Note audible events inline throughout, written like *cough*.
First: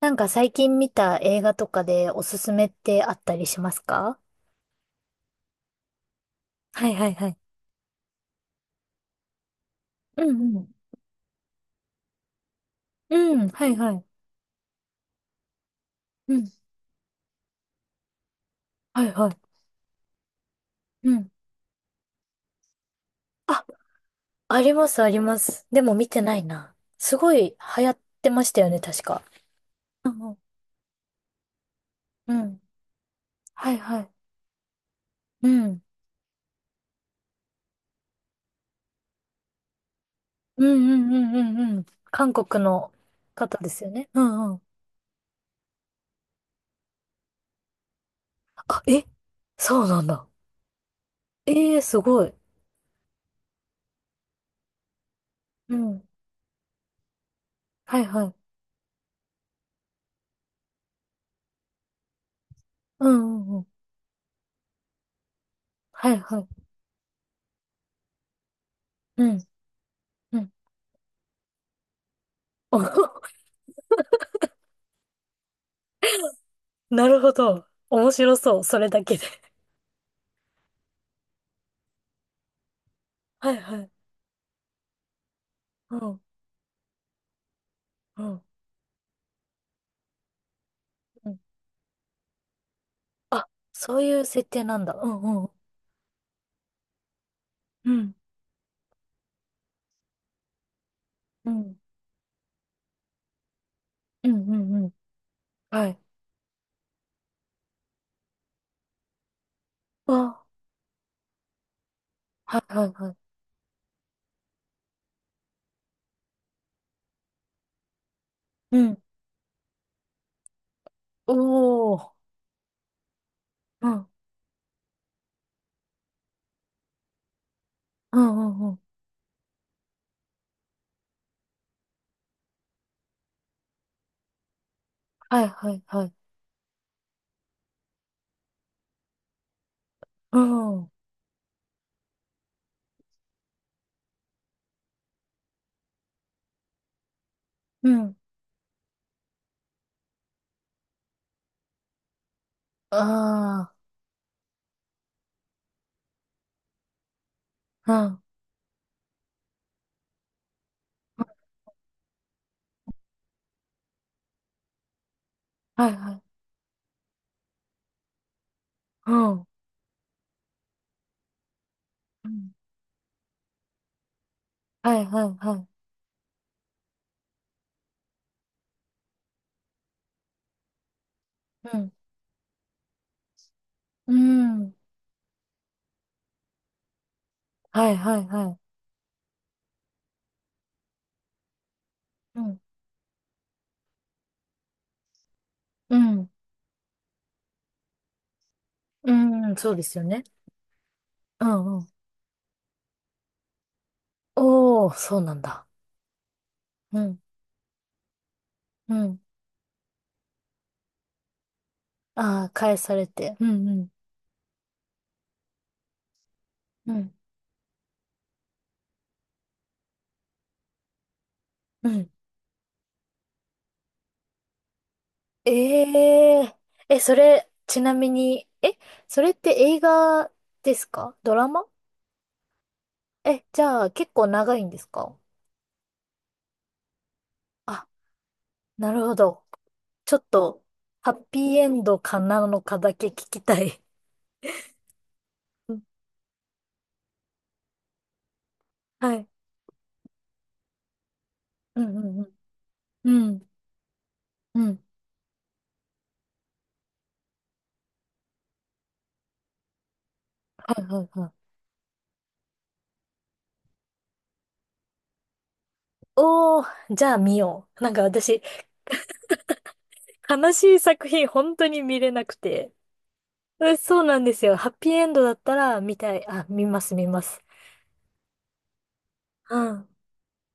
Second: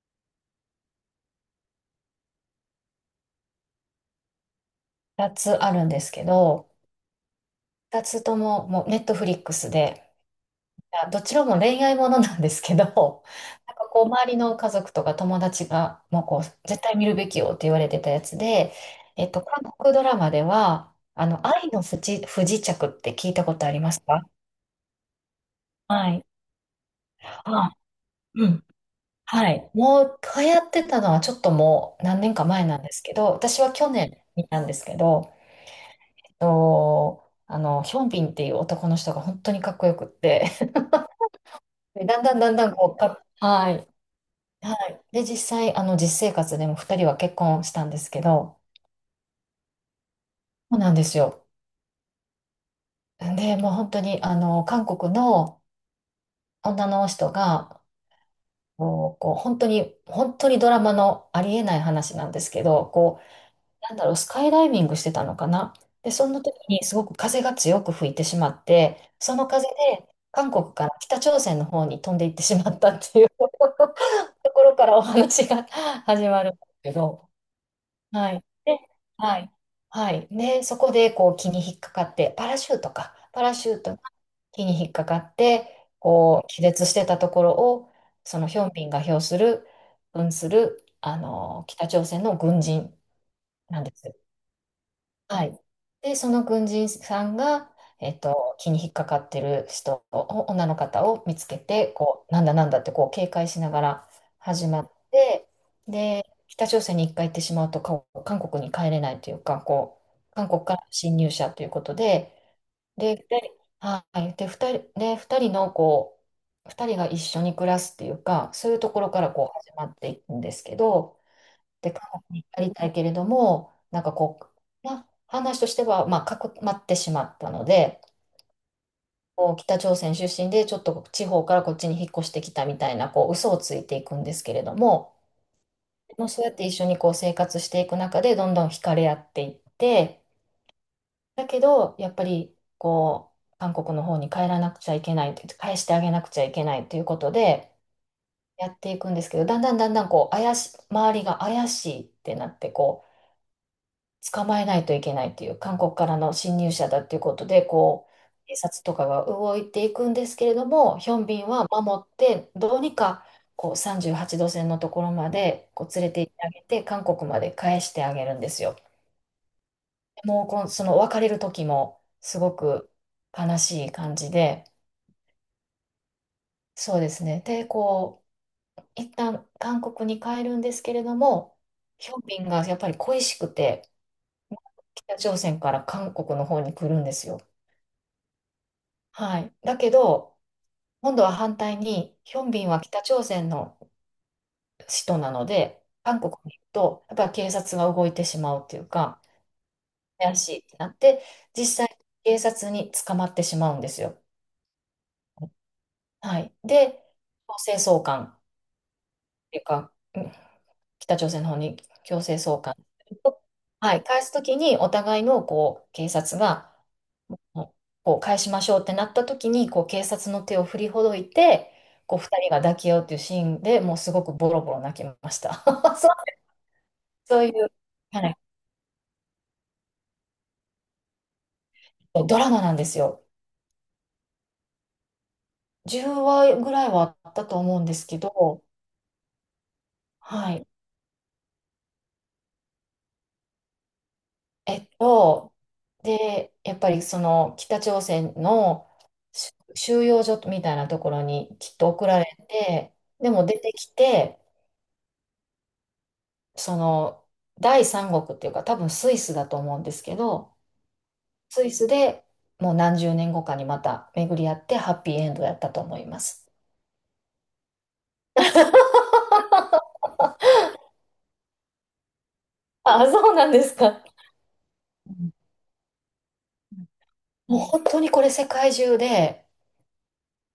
なんか最近見た映画とかでおすすめってあったりしますか？二つあるんですけど、はいはいはい。二つとももうネットフリックスで、うんうん。どちらも恋愛ものなんですけど、*laughs* うん、はないんかはこい。う周りの家族とか友達がもううこうん、絶対見るべきよって言われてたやつで、はいはい。韓国ドラマでは、うん。愛の不時着って聞いたこあ、とありますか？ありますあります。でも見はてい。ないな。すごいあ、流行ってまうしたん。よね、確か。はい。もううんうん。流行ってたのはちょっともう何う年かん。前なんですけど、私ははい去は年い。見たんですけど、うん。ヒョンビンっていう男の人が本当にかっこよくって、うんうんうんうんうん。でだん韓だんだん国だんこのうか、方ではすい。よね。うんうん。はい。で、実際、実生活でも2人は結婚したんですけど、あ、えそうなんだ。そうなんですよ。ええー、すごい。で、もう本当に、韓国のうん。女の人が、はいはい。こう、こう本当に、本当にドラマのありえない話なんですけど、うこう、んうんうん。なんだろう、スカイダイビングしてたのかな。で、はいそはの時い。にすごく風が強く吹いてしまって、うそん。の風で、う韓ん。国から北朝鮮の方に飛んでいってしまったっていう *laughs* *laughs* ところからお話が始まるんですけなるど、ほど。面は白い。そう。そで、れだけで。はい。はい。ね、そこでこう気に引っかかって、パラシュートか。パ *laughs* はラいシュはーい。トが気に引っかかって、うん、こう、気絶してたところを、うそん、のヒョンビンが表する、扮する、うん。北朝鮮の軍人あ、なんでそうす。いう設定なんだ。うん、うはん。い。で、その軍人さんが、うん、気に引っかかってる人を、女の方を見つうけん、て、こう、なんだなんだってこう警戒しながらうん、う始まんうっん。て、はい。で、北朝鮮に一回行ってしまうと、韓国に帰れないというか、こう、あ、韓国から侵入者ということで、はいはいはい。で、二人はい、で、二人、で、二人のこう、二人が一緒に暮らすっていうか、そういううとこん。ろからこう始まっていくんですけど、おで、お。韓国に至りたいけれども、うなんん、かこう、まあ、話としては、まあ、かくまってしまったので、うん、うん、うん。こう北朝鮮出身でちょっと地方からこっちに引っ越してきたみたいなこう嘘をついていくんですけれども、はいはいはい。もうそうやって一緒にこう生活していく中でどんどん惹かれ合っていって、うん、だけどやっぱりこう韓国の方に帰らなくちゃいけないという返してあげなくちゃいけないということでうん。やっていくんですけど、だんだんだんだんこう周りが怪しいってなってこう。ああ、捕まえないといけないっていう、韓国からの侵入者だっていうことで、うん。こうんう、警察とかが動いていくんですけれども、ヒョンビンは守って、どうにかこう38度線のところまでこはうい連れはてい。行ってあげて、韓国まで返してあげるんですよ。うん。もうこの、その別れる時もうすんごく悲しい感じで、はいはいはい。そうですね。で、こう、一旦韓国に帰るんですけれども、うん。ヒョンビンがやっぱり恋しくて、うん。北朝鮮から韓国の方に来るんですよ。はいはいはい。はい。だけど、今度は反対に、ヒうョンん。ビンは北朝鮮の首都なので、う韓ん。国に行くと、やっぱり警察が動いてしまうっていううか、ん。そうですよね。怪しいってなって、うんうん。実際、警察に捕まってしまうんですよ。おー、そうなんだ。はい。うで、ん。強制送還っうん。ていうか、北朝鮮の方に強制ああ、送還。返されて。うんうん。はい。返すときに、お互いのこう警察が、うん。こう返しましょうってなった時にこう警察の手を振りほどいてうん。こう2人が抱き合うっていうシーンでもうすごくボロボロ泣きました。 *laughs* そうえええ、そそうれ、いう、ちなみはい、に、え、それって映画ですかドラマ？ドラマなんですよ。え、じゃあ結構長いんですか？10話ぐらいはあったと思うんあ、ですけど。なるほど。ちょっはと、い。ハッピーエンドかなのかだけ聞きたい。えっとうんでやっぱりその北朝鮮のはい。収容所みたいなところにきっうとんう送られんてうん。うでもん。出てきて、うん。その第三国っていうか多分スイスだと思うんですけど、はいはいはい。スイスでもう何十年後かにまた巡り合ってハッピーエンドやったと思います。おー、じゃあ見よう。なんか私、悲しい作品本当に見れなくて。あ、そうなんでうすんそか。うなんですよ。ハッピーエうンドだんったら見たい。あ、見ます、見ます。もう本当にこれ世界中で、うん。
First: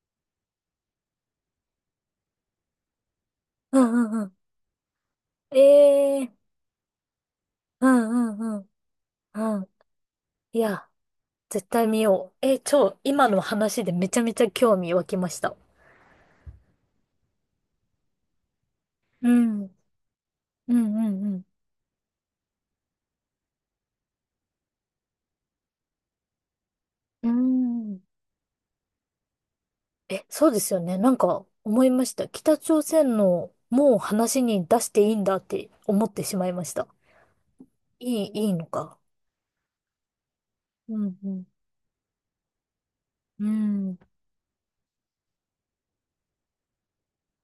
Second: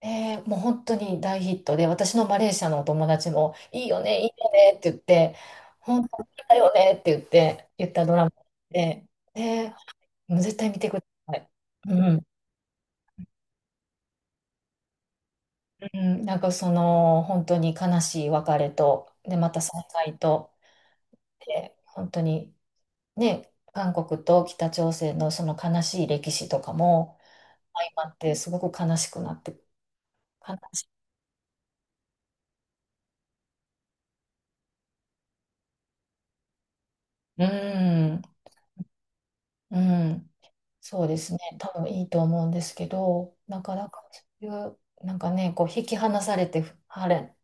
もう本当に大ヒットで、私のマレーシアのお友達も、ういいんようね、んいういん。よねって言って、本当にええだよねって言って、う言ったドラんマうんうで、ん。うん。で、もう絶い対見や、てください。絶対見うん、よう。えー、超、今の話でめちゃめちゃ興味湧きました。うん、なんかその、本当に悲しい別れと、うで、またん。再会と、うんうんで、本当にね、韓国と北朝鮮のその悲しい歴史とかもう相ん。うん。まってすごく悲しくなって、え、そう悲ですよしい。ね。なんか思いました。北朝鮮のもう話に出していいんだって思ってしまいました。うん、いい、いいのか。うん、うそうんでうすね。ん。多分いいと思うんですけど、うなかなん。かそういう、なんかね、こう引き離されて、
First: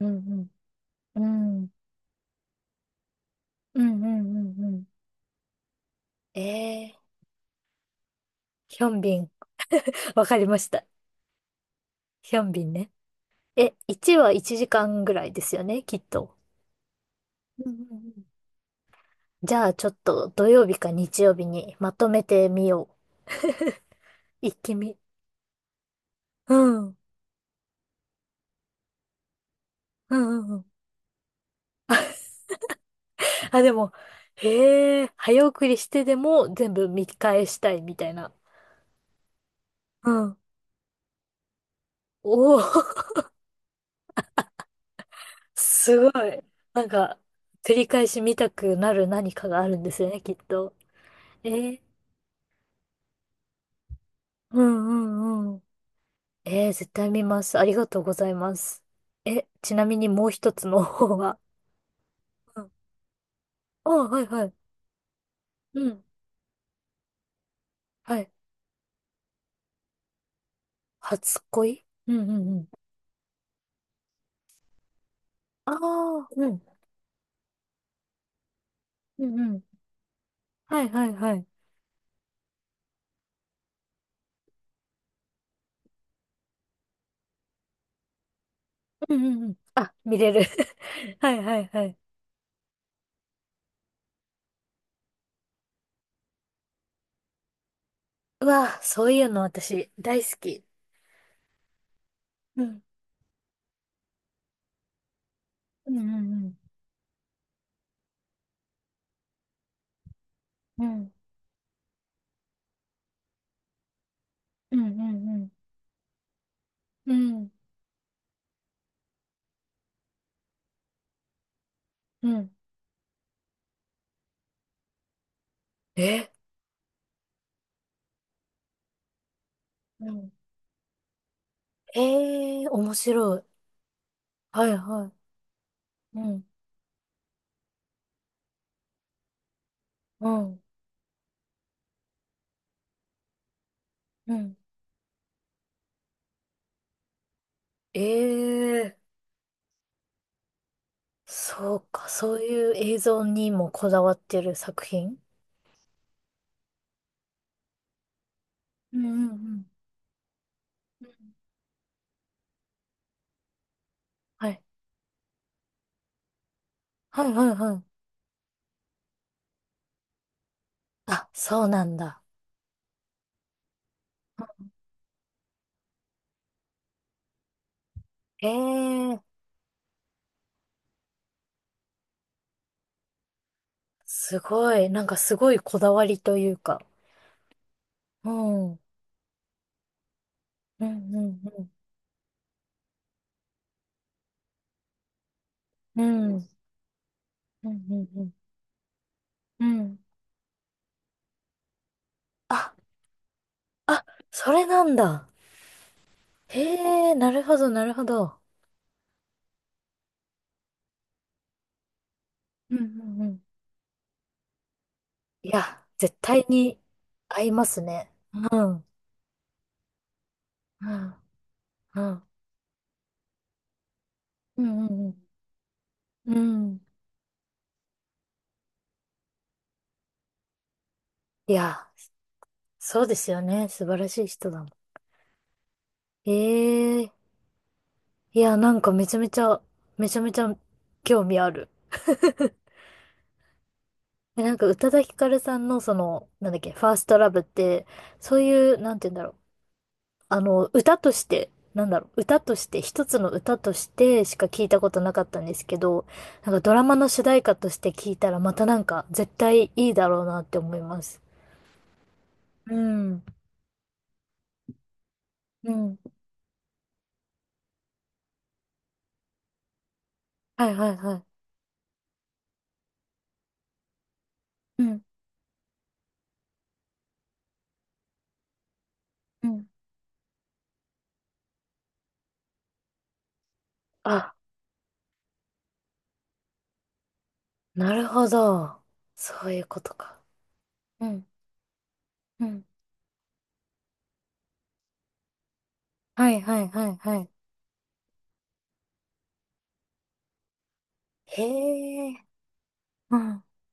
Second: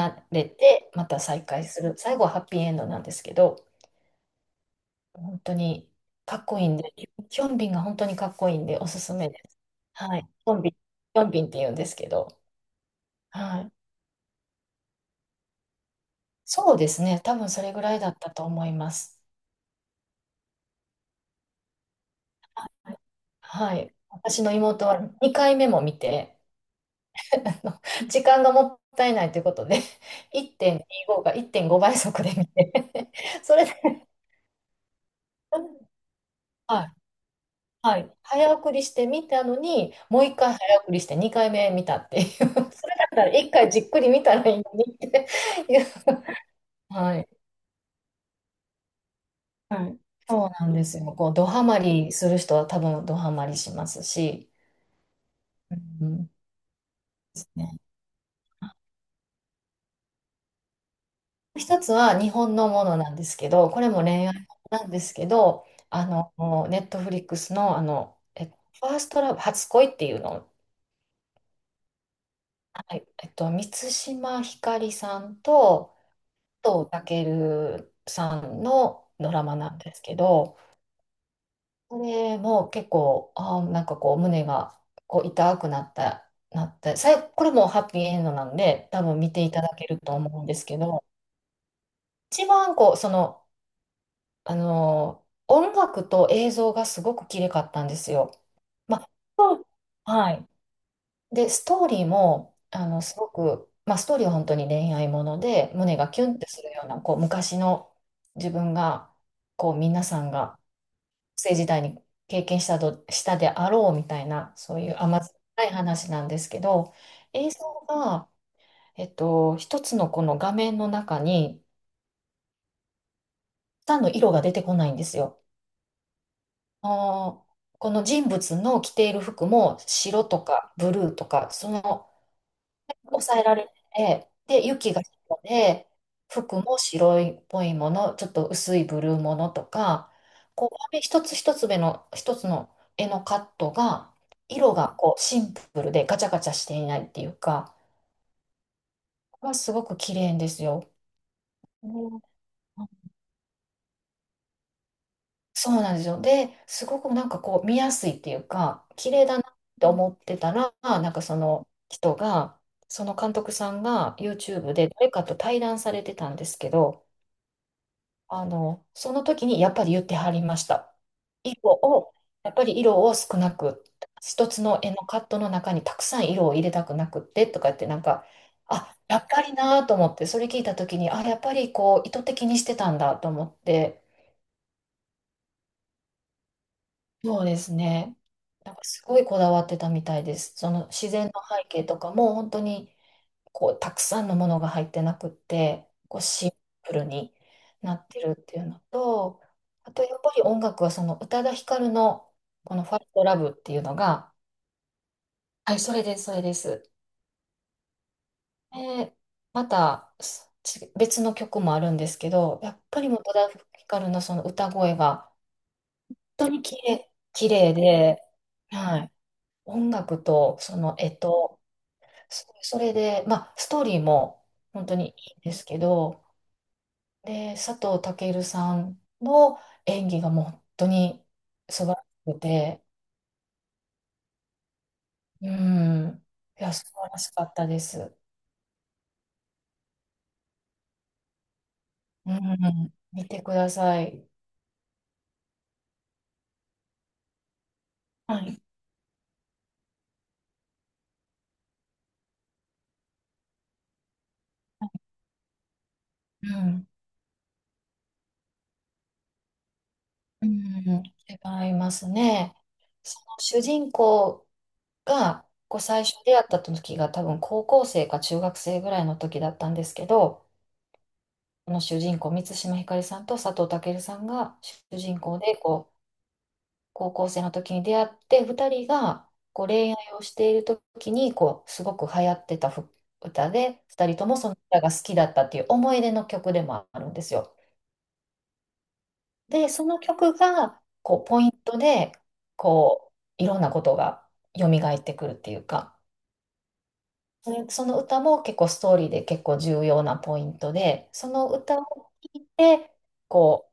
うれんて、まうた再ん。う会ん。する。最後はハッピーエンドなんですけど、うんうんうんうん。本当にかっこいいんえで、えヒョンビンが本当にかっこいいんでヒおョンすすビめン。です。はい。わヒかりョまンしビン、ヒた。ョンビンって言うんですけど、ヒョンビンね。はい。え、1は1時間ぐらいですよね、きっと。そうですね。多分そうんれうんぐらういだっん。たと思います。じゃあちょっと土曜日か日曜日にまとめてみよはい。私う。の一気妹見。は2回目も見て、うん。うん *laughs* あの時間がもったいないということで、う *laughs* んうん。1.25か1.5倍速で見て、*laughs* そあ、れでで、も、へえ、早送りし *laughs* てでも全は部い、見返したいみはたいい、な。早送りして見たのに、うもう1ん。回早送りして2回目見たっていおう。*laughs* お、だから1回じっくり見たらいいのにって *laughs* いう。すごい。なん *laughs* はか、い。繰り返し見たくなる何かがあるんはでい。すよね、きっそうなんと。ですよ。こう、ドえハマーりする人は多分ドハマりしますし、うんうんうん。うん、えー、絶対見ます。ありね、がとうございます。え、ちなみにもう一つの方は？一つは日本 *laughs* うのん。ものなんですけど、これあもはい恋愛はい。なんですけど、うん。ネットフリックスの、はい。ファーストラブ、初恋っていうのを、初恋うんうんうん。はい。満島ひかりさんあと、あ、うん。藤健さんのうドんラうマなん。んですけど、はいはいはい。これも結構、なんかこう、胸がこう痛くなって、これもハッピーエンドなんで、多う分んう見んてういん。ただけあ、ると見れ思る。うんですけど、*laughs* はいはいはい。一番こう、その、音楽と映像がすごく綺麗かったんですよ。うわ、まそあ、ういうのそう、私大は好い。き。で、ストーリーも、うん。すごく、まあ、ストーリーは本当に恋愛もので、う胸んうがキュンってんするような、こう、昔の自分が、こう、皆さんが、うん。うん。学生時代に経験したであろうみたいな、そうんういう甘酸うっんぱい話なんですけど、うん。う映ん。像が、一つのこの画面の中に、うん。たんの色が出てこないんですよ。えあーこの人物の着ている服もう白ん。とかブルーとか、そのええー、面白抑い。えられてて、はで、い雪がは白で、い。うん。服も白いっぽいもの、ちょっと薄いブルーものとか、うん。こう、紙一つ一つ目の、一つの絵のカットが、うん。色がこうシンプルでガチャガチャしていないっていうか、ええー。これはすごく綺麗ですよ。そうか、うんそういう映像にもこだわってる作品？そうなんですよ。で、すごくなんかこう見やすいっていうか、うんう綺麗んうだなっんて思ってたら、うなんかんその人が、その監督さんが はい。YouTube で誰かと対談されてたんですけど、はいはいはい。その時にやっぱり言ってはりました。あ、そう色なんを、だ。やっぱり色を少なく、一つの絵のカットの中にたくさん色を入れたくなくってとかってなんか、ええあ、やーっぱりなと思って、それ聞いた時に、あ、やっぱりこう意図的にしてたんだと思って、すごい。なんかすごいこだわりというか。そうですね。うん。なうんんかすごいこだわってたみたいです。そうの自然の背ん景とかも本当にこうたくさんのものが入ってなくって、うこうん。うん。うシんンプルにうなってんるっていうのと、うん。うあん。とやっぱり音楽はその宇多田ヒカルのあ、この「ファイトラブ」っていうのあ、が、それなんだ。はい、それです、それでへす。え、なるほどなるほど。で、また別の曲もあるんですけど、やうんっぱうりもんうう宇多ん。田ヒカルのその歌声がいや、絶対本当に綺に麗、合綺いま麗すね。で、うん。はい。音楽と、そうの、ん。うん。それで、まあ、ストーリーもう本ん当うにいんいんですけど、うん。うん。で、佐藤健さんの演技がもう本当にい素晴や。らしくて、そうですよね。素晴らしい人だもん。うん、いや、素え晴らえしかったです。いや、なんかめちゃめちゃ、めちゃめちゃ興味ある。うん、見てください。えなんか宇多田ヒカルさんのその、なんだっけ、ファーストラブって、そはうい。いう、なんて言うんだろう。あの、歌として、なんだろう、歌として、一つの歌としてしか聞いたことなかったんですけど、うなんかドラん、マの主題歌として聞いたらまたなんか絶対いいだろうなっうて思いまん、す。違いますね。うそん。の主人公が、うこうん。最初出会った時が多分高校生か中学生ぐらいの時だったんですけど、はいはいはい。この主人公、満島ひかりさんと佐藤健さんがう主ん。人公で、こう、高校生の時に出会って、2人がうこん。う恋愛をしている時に、こう、すごく流行ってた歌で、2人とあ、もその歌が好きだったっていう思い出の曲でもあるんですよ。なるほど。そういうで、こそとのか。曲が、うこう、ん。ポイントで、うん。こう、いろんなことが蘇ってくるっていうか、はいはいはいはい。その歌も結構ストーリーで結構重要なポイントで、その歌をへ聴え。いて、うん。こ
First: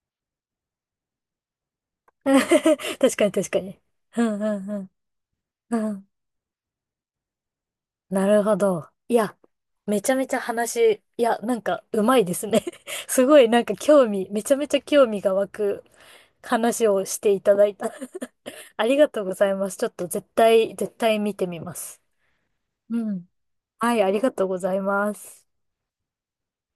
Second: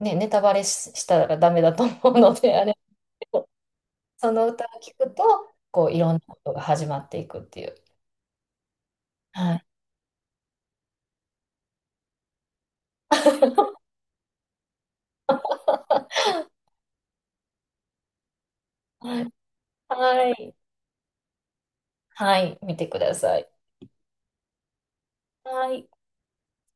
う、ね、ネタバレしたらダメだと思う *laughs* ので、*laughs* あれ確かけにど、確かに。うそんのう歌んを聴くと、うん。こう、ういん。ろんなことが始まっていくっていう。なるほど。いや、はい。めちゃめちゃ話、いや、なんか、うまいですね。*laughs* すごいなんか興味、めちゃめちゃ興味が湧く話をしていただいた。*laughs* ありがとはうごい。ざいます。ちょっと絶はい。対、絶対見てみます。はい見てくうだん。さい。はい、ありがとうございます。はい。